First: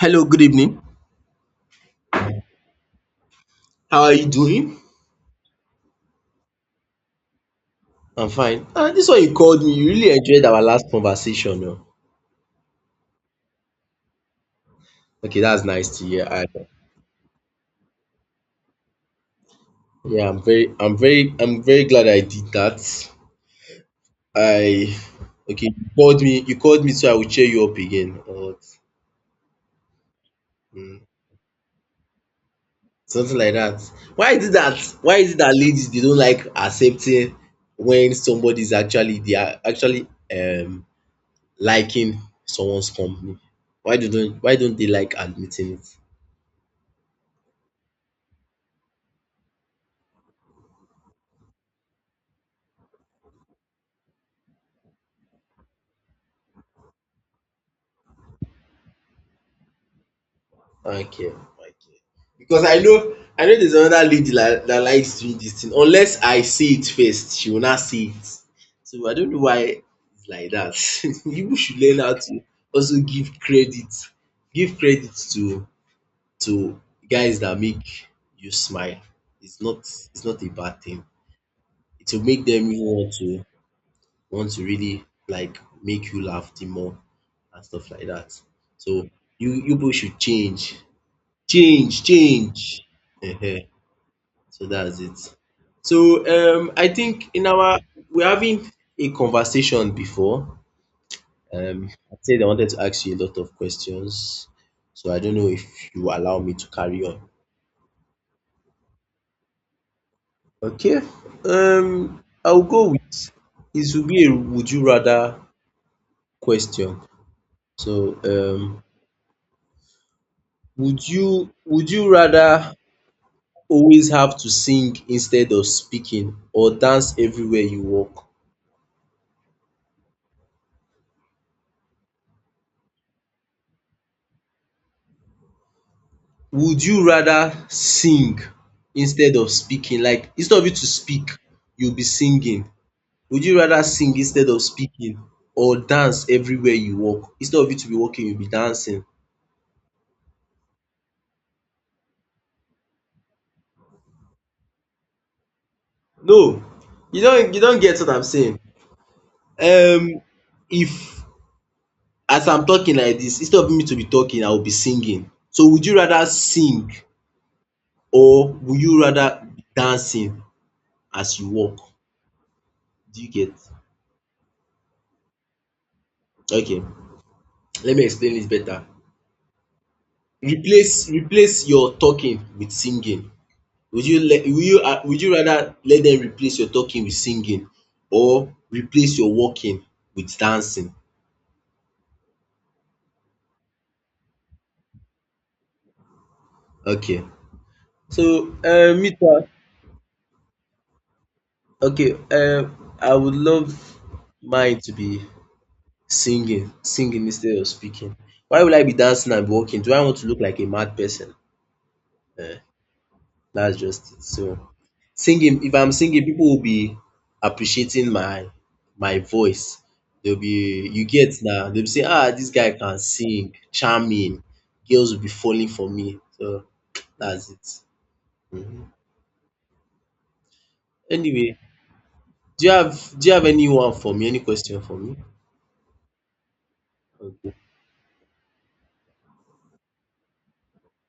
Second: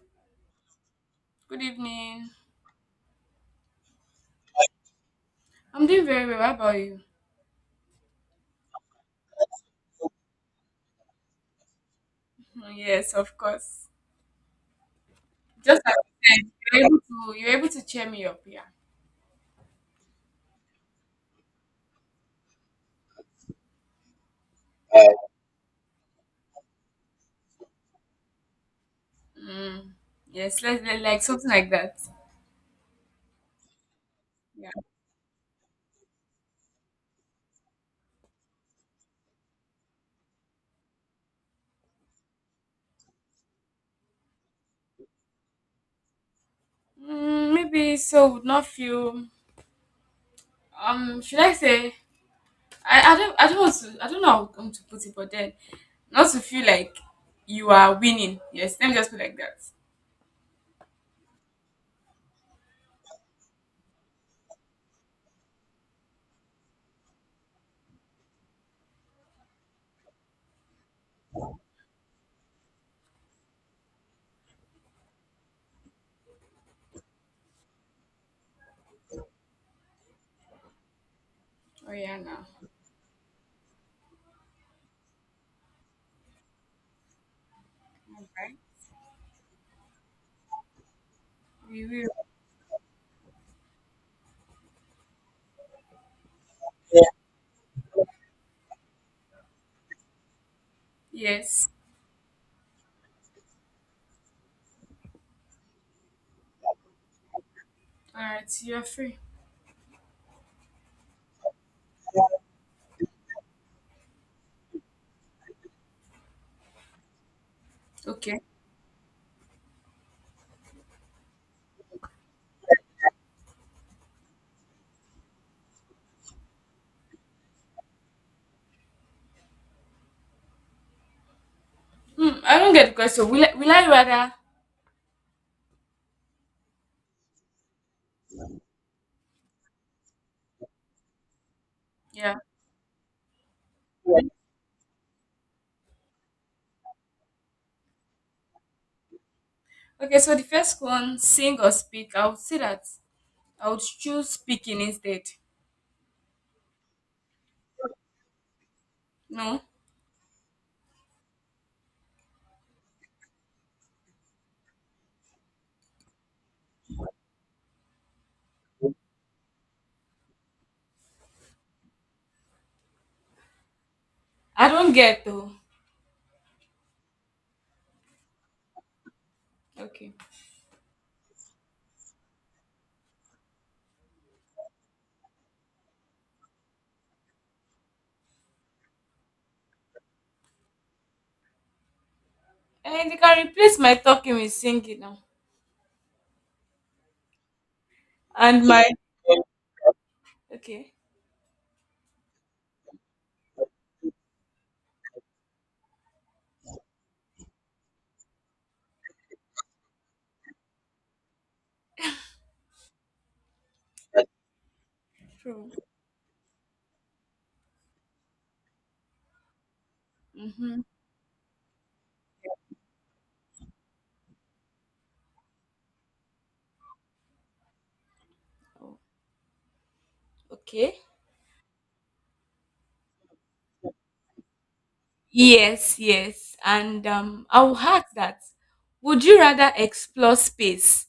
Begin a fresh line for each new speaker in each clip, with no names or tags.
Hello, good evening.
Good evening.
How are you doing?
I'm doing very well. How about you?
I'm fine. Ah, this one you called me, you really enjoyed our last conversation oh.
Mm, yes, of course.
Okay, that's
Just like
nice to hear.
you
I
said, you're able to cheer me up, yeah.
Yeah, I'm very glad I did that. I Okay, you called me so I will cheer you up again or what?
Mm. Yes,
Hmm,
like something like that.
something like that. Why is it
Yeah.
that why is it that ladies they don't like accepting when somebody is actually they are actually um liking someone's company? Why don't they like admitting it?
Mm, maybe so would not feel. Should I say? I don't I don't want to I don't know how I'm to put it, but then not to feel like you are winning. Yes, let me just put it like that.
Okay, okay. Because I know there's another lady that likes doing this thing. Unless I see it first, she will not see it. So I don't know why it's like that. People should learn how to also give credit to guys that make you smile. It's not a bad thing.
Oh
It
yeah,
will make
now.
them even want to really like make you laugh the more and stuff like that.
Okay.
So you both should change.
We
Change,
will.
change. Ehen, so that's it. So I think in our we're having a conversation before.
Yes.
I said I wanted to ask you a lot of questions. So I don't know if you allow me to carry on.
All right. You are free.
Okay. I'll go with it will be a would you rather question. So
Okay.
would you rather always have to sing instead of speaking or dance everywhere you walk?
Hmm. I don't get the question. Will I rather
Would you rather sing instead of speaking? Like instead of you to speak, you'll be
yeah.
singing. Would you rather sing instead of speaking or dance everywhere you walk? Instead of you to be walking, you'll be dancing.
Okay, so the first one, sing or speak, I would say that I would choose speaking instead.
No, you don't get what I'm saying.
No,
Um if as I'm talking like this, instead of me to be talking, I will be singing. So would you rather sing or would you rather be dancing as you walk? Do you get?
I don't get though.
Okay, let me explain this better.
Okay.
Replace your talking with singing. Would you let will you ah would you rather let them replace your talking with singing or replace your walking with dancing?
And you can replace my talking with singing now.
Okay, so
And my.
me too
Okay,
okay, I would love mine to be singing instead of speaking. Why would I be dancing and walking? Do I want to look like a mad person? um that's just it. So, singing,
true.
if I'm singing people will be appreciating my voice, they will be
Mm-hmm.
you get now? They will be saying, “ah this guy can sing, charming”, girls will be falling for me, so that's it. um
Okay.
Anyway, do you have anyone for me, any question for me?
Yes, yes. And
Okay.
I will ask that would you rather explore space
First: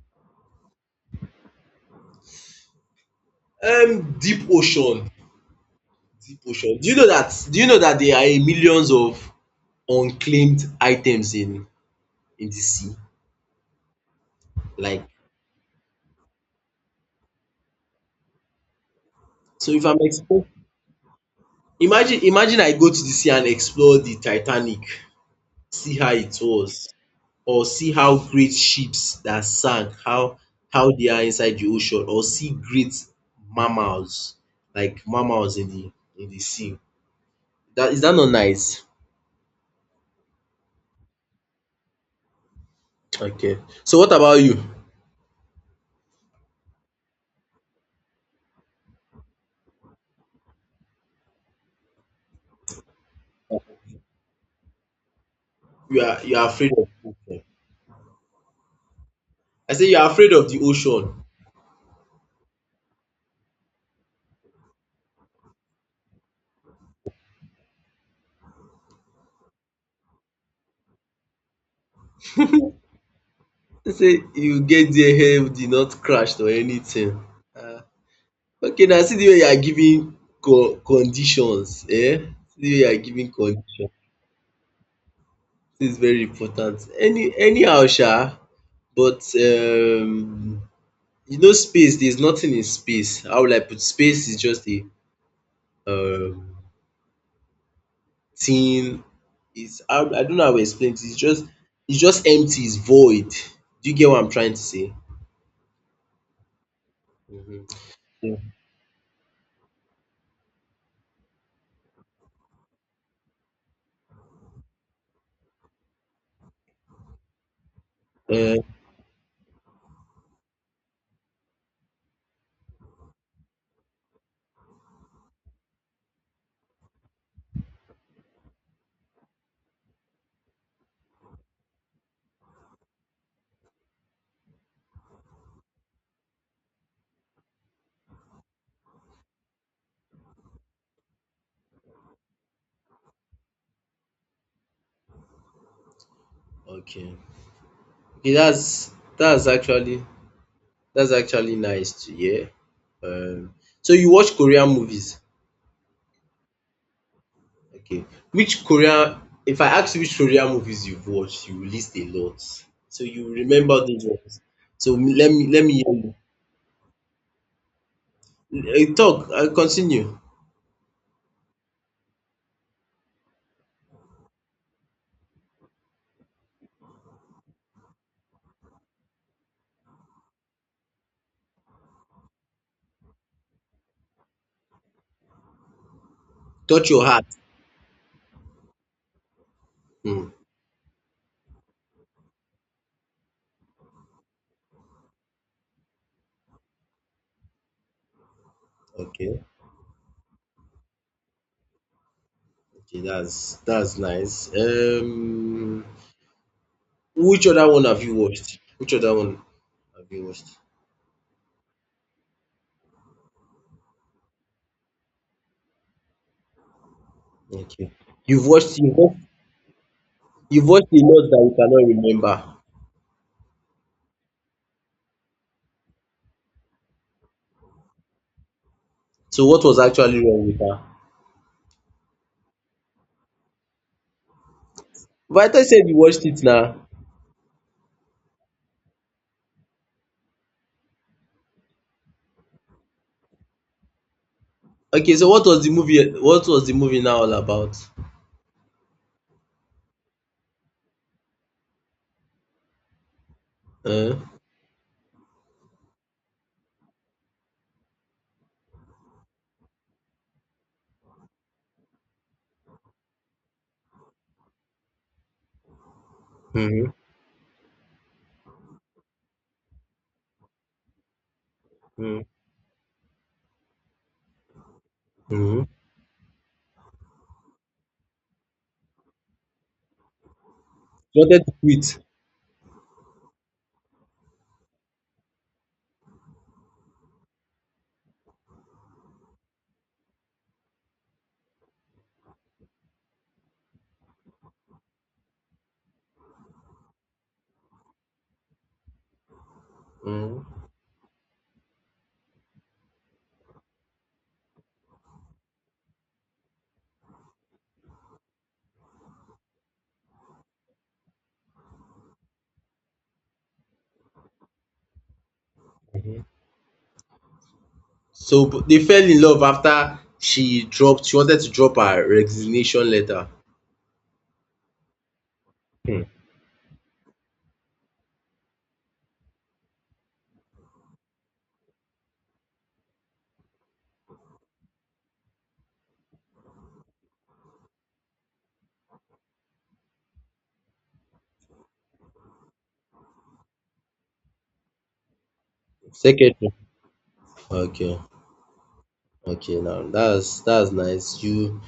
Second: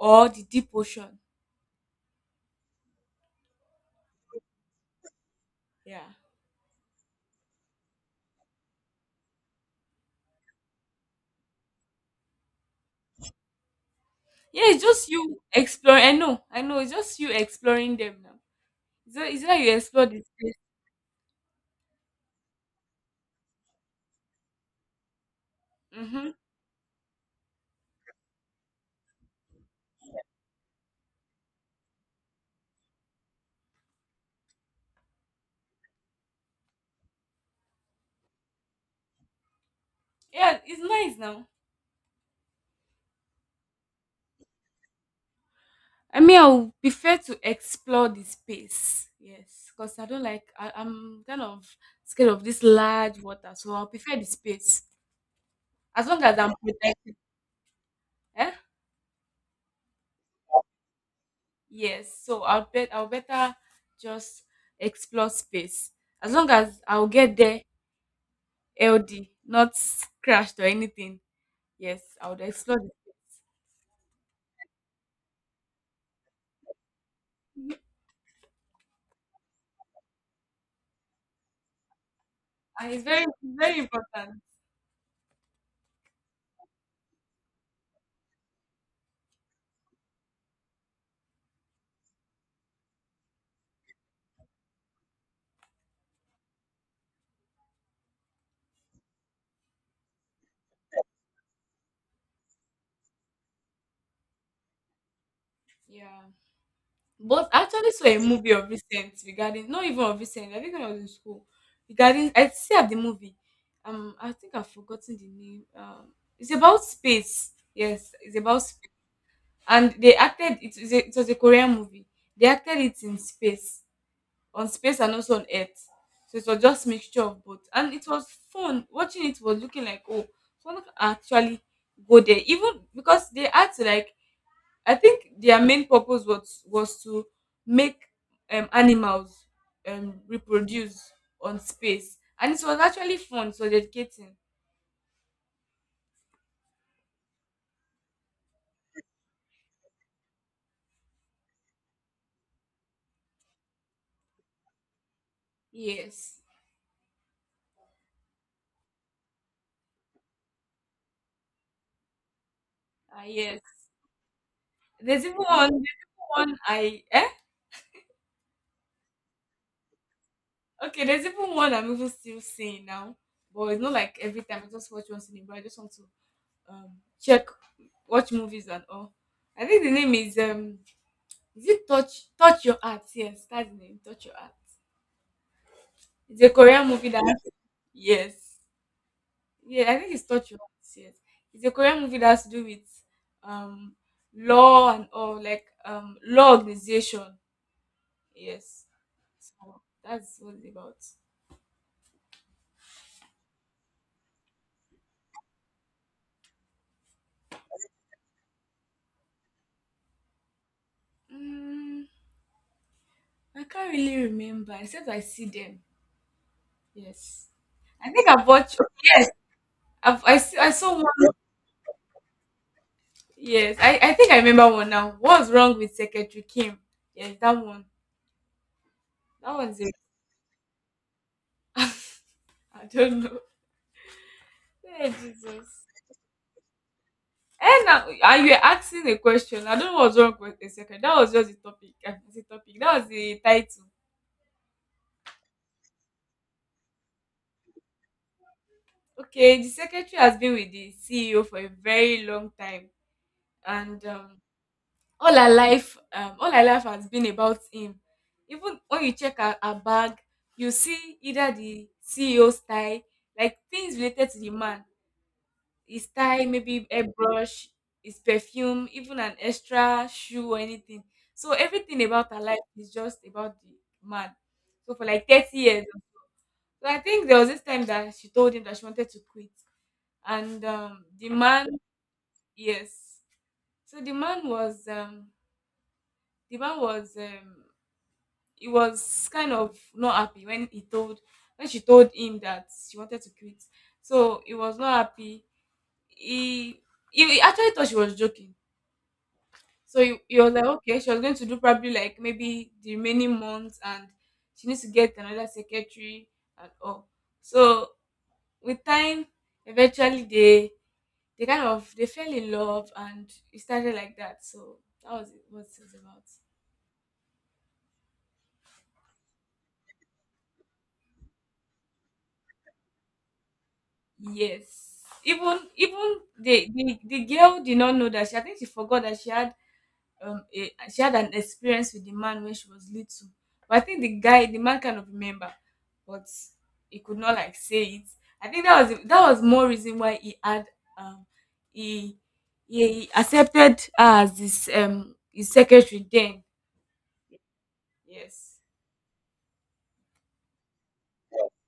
or the deep ocean?
Deep ocean,
Yeah.
do you know that? Do you know that there are millions of unclaimed items in the sea?
Yeah, it's
Like,
just you exploring. I know, I know. It's just you exploring them now. It's not
so
you
if I'm
explore the
exposed.
space.
Imagine I go to the sea and explore the Titanic, see how
Mhm.
it was or see how great ships that sank, how they are inside the ocean, or see great mammals, like mammals in the sea. That, is that not nice?
Yeah, it's nice now.
Okay. So what about you?
I mean, I will prefer to explore the space. Yes, because I don't like. I'm kind of scared of this large water, so I'll prefer the space
You
as long
are you
as
are
I'm
afraid of
protected.
ocean.
Eh?
I say you are afraid of the ocean.
Yes, so I'll better just explore space as long as I'll get there LD, not crashed or anything. Yes, I would explore. It.
I say you get there hell did not crash or anything. Ah. Okay now, see the way you are giving conditions eh? See the way you
And
are
it's very
giving
very
conditions,
important.
this is very important. Anyhow sha, but space, there is nothing in space. How will I put, space is just a um thing. Is I I don't know how to explain it. It's just empty, it's void. Do you get what I'm trying to say?
Yeah. But I
Mhm.
actually saw a
Yeah.
movie of recent, regarding not even of recent, I think when I was in school. Regarding I saw the movie. I think I've forgotten the name. It's about space. Yes, it's about
um
space. And they acted it was it was a Korean movie. They acted it in space. On space and also on Earth. So it was just mixture of both. And it was fun. Watching it was looking like, oh, someone can actually go there. Even because they had to like I think their main purpose was to make animals reproduce on space, and it was actually fun. It was educating.
okay. Okay that's that's actually That's actually nice to hear. Um, so you watch Korean movies.
Yes,
Okay. Which Korean, if I ask you which Korean movies you've watched, you will list a lot. So
ah
you
yes.
remember those ones. So m-
There's
let
even
me let
one.
me hear
There's even one I eh
you. Talk, I continue.
okay. There's even one I'm even still seeing now, but it's not like every time I just watch once in a while. I just want to um check, watch movies and all. I think the name is it touch your heart? Yes, that's the name. Touch your heart. It's a Korean
Touch your
movie that
heart.
yes. Yeah, I think it's
Hmm.
Touch You Once, yes. It's a Korean movie that has to do with um law and all, like law organization. Yes.
Okay.
So that's what it's about.
Okay, that's nice. Which other one have you watched? Which other one have you watched?
Mm, I can't really remember except I see them. Yes.
Okay.
I think I
You've
bought
watched you've watched,
yes.
you've
I
watched
saw
a lot
one.
that you cannot remember.
Yes, I think I remember one now. What's wrong with Secretary Kim? Yes, that one.
So
That
what was
one's it.
actually wrong with her?
I don't know. Yeah,
But I thought you
Jesus.
said you watched it now.
And now, and you were asking a question. I don't know what's wrong with the secretary. That was just the topic. I mean, the topic. That was the title.
Okay, so what was the movie? What was the movie now all about?
Okay, the secretary has been with the CEO for a very long time, and
Uh,
all her life has been about him. Even when you check her bag, you see either the CEO style, like things related to the man, his tie, maybe
mm-hmm,
airbrush, his perfume, even an extra shoe or anything. So everything about her life is just about the man. So for like 30
mm-hmm.
years. So I think there was this time that she told him that she wanted to quit. And
She
the
wanted to
man,
quit.
yes. So the man was he was kind of not happy when he told when she told him that she wanted to quit. So he was not happy. He he actually thought she was joking. So you're
Mm-hmm.
like, okay, she was going to do probably like maybe the remaining months and she needs to get another secretary and all. So with time, eventually they kind of they fell in love and it started like that. So that was what it was about.
So but they fell in love after she dropped. She wanted to drop her resignation letter.
Yes. Even
Hmm.
even the girl did not know that she I think she forgot that she had she had an experience with the man when she was little, but I think the man kind of remember, but he could not like say it. I think that was more reason why he had um he he accepted her as this his secretary then.
Secretary. Okay,
Yes,
okay. Now that's nice. You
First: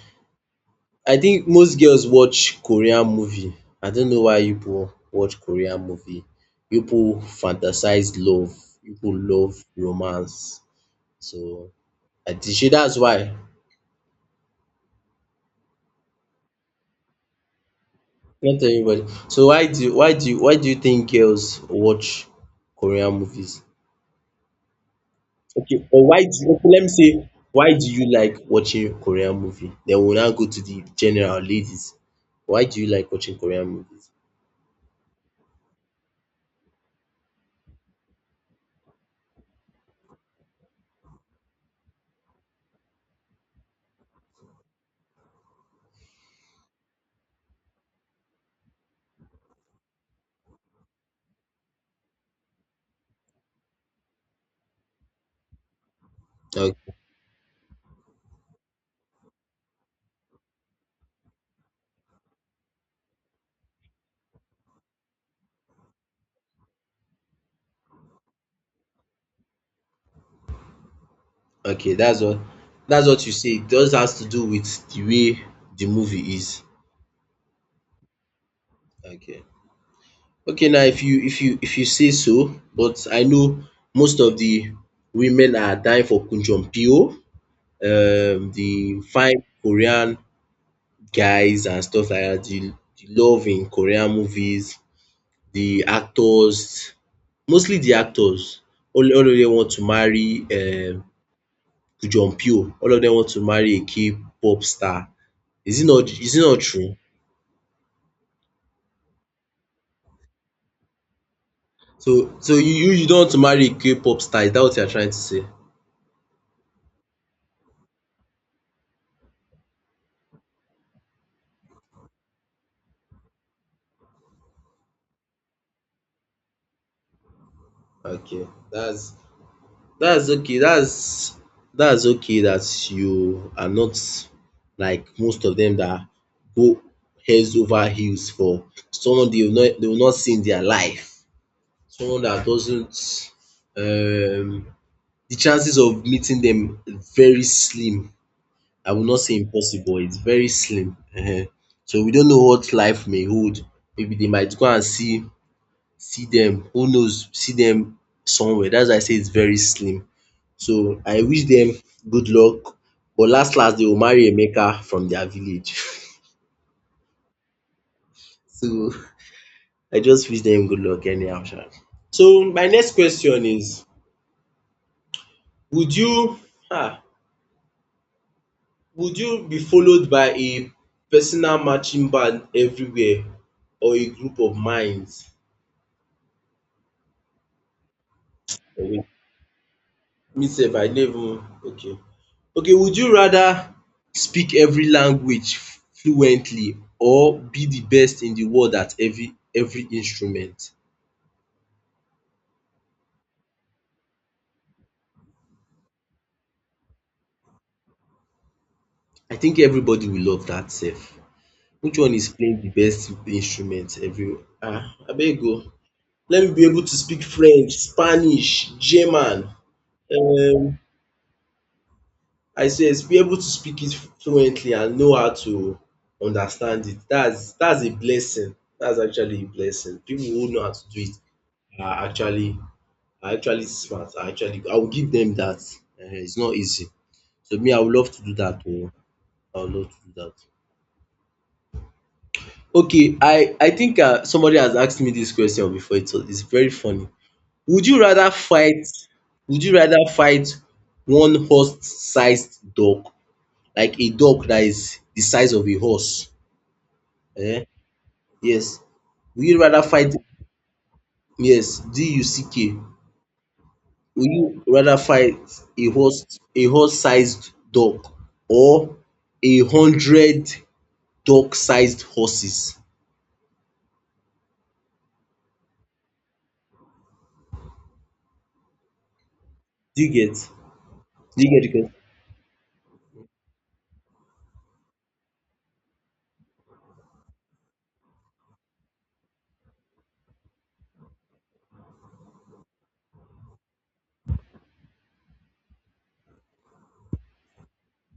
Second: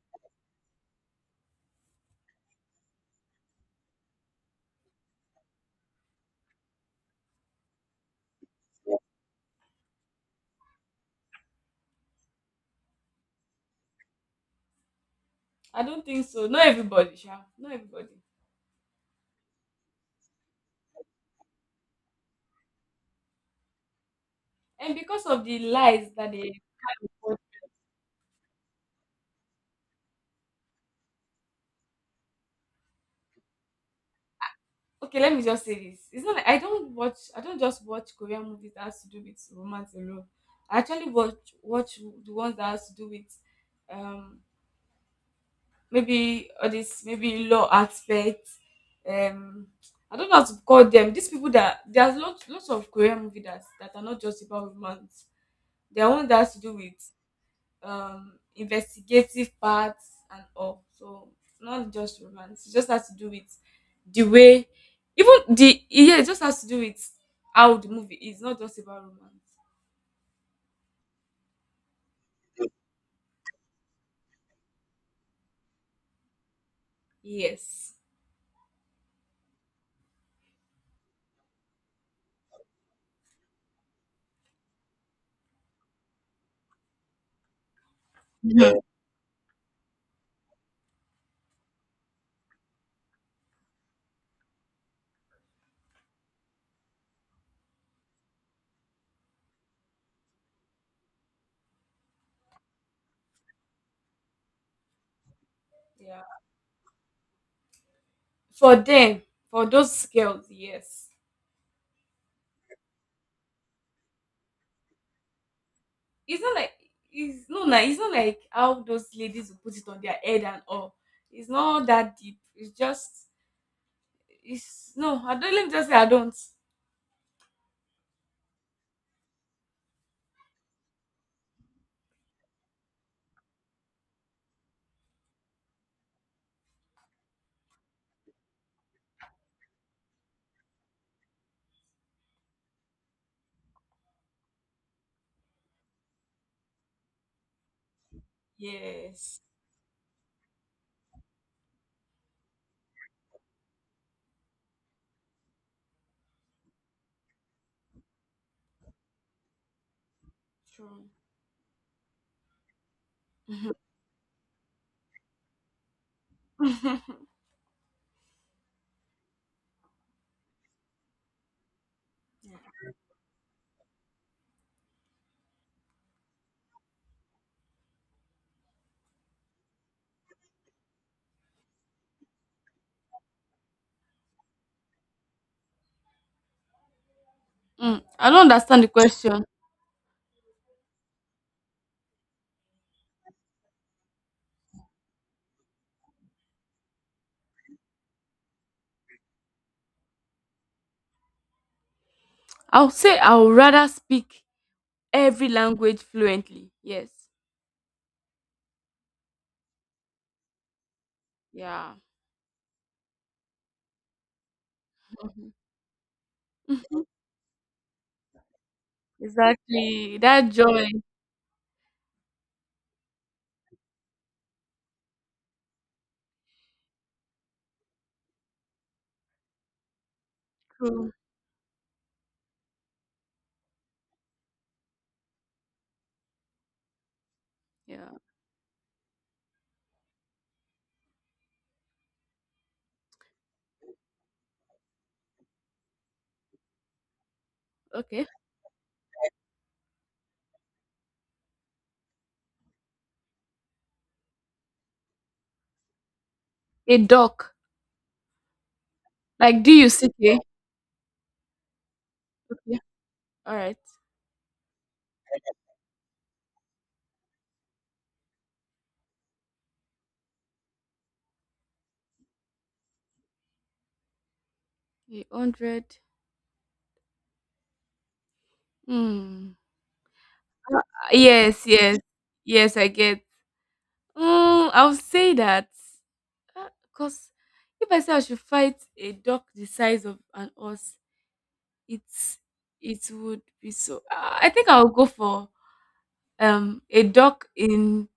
I think most girls watch Korean movie. I don't know why you people watch Korean movie. You people fantasize love. You people love romance. So I think shey that's why.
I don't think so, not everybody sha, not everybody.
Not everybody. So why do you think girls watch Korean movies?
And because of the
Okay, or
lies
why
that
do
they
okay, let me say, why do you like watching Korean movie? Then we will now go to the general ladies. Why do you like watching Korean movies?
okay, let me just say this. It's not like I don't watch, I don't just watch Korean movies that has to do with romance alone. I actually watch the ones that has to do with um maybe all this, maybe law aspect. um I don't know how to call them, these people that there's lots of Korean movies that are not just about romance. There are ones that has to do
Okay.
with investigative parts and all. So it's not just romance. It just has to do with the way, even the, yeah, it just has to do with how the movie is, not just about romance.
Okay, that's what you say. It just has to do with the way the movie is.
Yes.
Okay. Okay, now if you say so, but I know most of the women are dying for Kun Jong Pyo, the fine Korean guys and stuff like that, the love in Korean movies, the actors, mostly the actors. All of them want to marry Kun Jong Pyo. All of them want to marry a K-pop star. Is it not
Yeah.
is it not true?
For them, for those girls, yes.
So you don't want to marry a K-pop star, is that what you're trying to say?
It's not like it's no. Like it's not like how those ladies will put it on their head and all. It's not that deep. It's just it's no, I don't, let me just say I don't.
Okay, that's okay. That's okay that you are not like most of them that go heads over heels for someone they will not see in their life. Someone that doesn't um the chances of meeting them is very slim. I will not say
Yes.
impossible, it's very slim. Ehen. So we don't know what life may hold. Maybe they might go and see dem, who knows, see dem somewhere. Dats why I say its very slim, so
True.
I wish dem good luck, but las las dey go marry Emeka from dia village. So I just wish dem good luck anyhow sha. So my next question is, would you um would you be followed by a personal marching band everywhere or a group of minds?
Mm, I don't understand the question.
Me sef I no even okay. Okay, would you rather speak every language fluently or be de best in de world at every instrument?
I'll say I would rather speak every language fluently. Yes.
I think everybody will love dat sef.
Yeah.
Which one is playing de best instrument every abeg
Mhm.
o, let me be able to speak French, Spanish, German.
Exactly. That
um
joy.
I says be able to speak it fluently and know how to understand it. Dats a blessing. Dats actually a blessing. Pipu who know how to do
True.
it are actually smart, are actually good. I will give dem dat. It's not easy. So me, I would
Yeah.
love to do dat oo. I would love to do dat. Okay, I think somebody has asked me dis question before. It's very funny. Would you
Okay.
rather fight would you rather fight one horse sized dog, like a dog that is the size of a horse.
A duck.
um Yes. Will you
Like D
rather
U C
fight,
K.
yes, duck.
Okay. All right.
Will you rather fight a horse a horse-sized dog or 100 dog-sized horses?
A hundred. Hmm.
Do you get?
Uh,
Do you get
yes.
the question?
Yes. Yes. I get. Mm, I'll say that. Because if I say I should fight a duck the size of an horse, it's it would be so. I think I'll go for a duck in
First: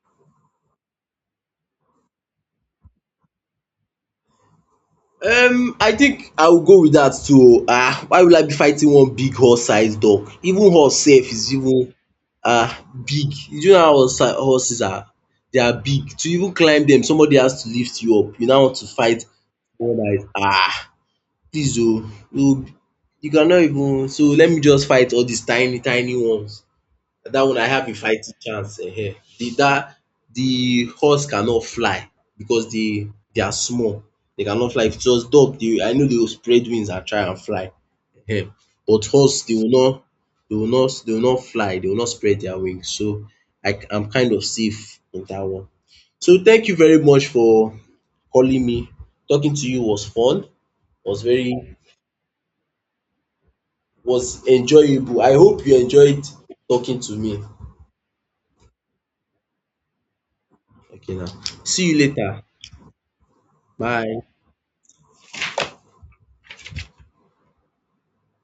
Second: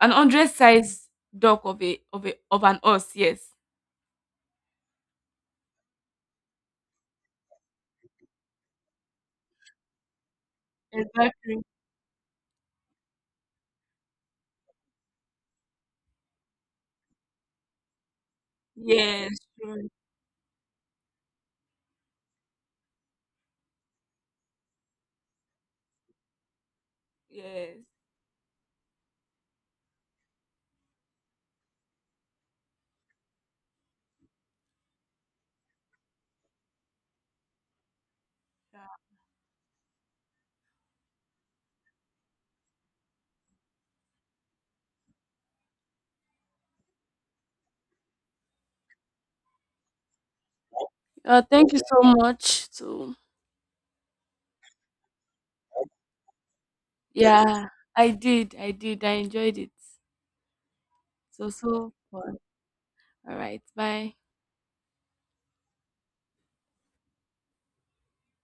an hundred size duck of a of an horse. Yes,
I think I will go with dat too oo. Why will I be fighting one big horse-sized dog? Even horse sef is
exactly.
even are big. Do you know how horses are? They are big. To even climb dem somebody has to lift you up. You now want to fight
Yes, true.
someone that is please o, you you cannot even, so let me just fight all dis tiny tiny ones. That one I
Yes.
have a fighting chance, ehen. The horse cannot fly because they are small. They cannot fly. If it was dog dey, I know they will spread wings and try and fly, ehen. But horse they will not they will not they will not fly, they will not spread their wings. So I am kind of safe in that one. So thank you very much for calling me. Talking to you was fun, was very
Thank you so much. So
was enjoyable. I hope you enjoyed talking to me.
yeah, I did. I did. I enjoyed it.
Okay now.
So
See
so
you
fun.
later.
All right. Bye.
Bye.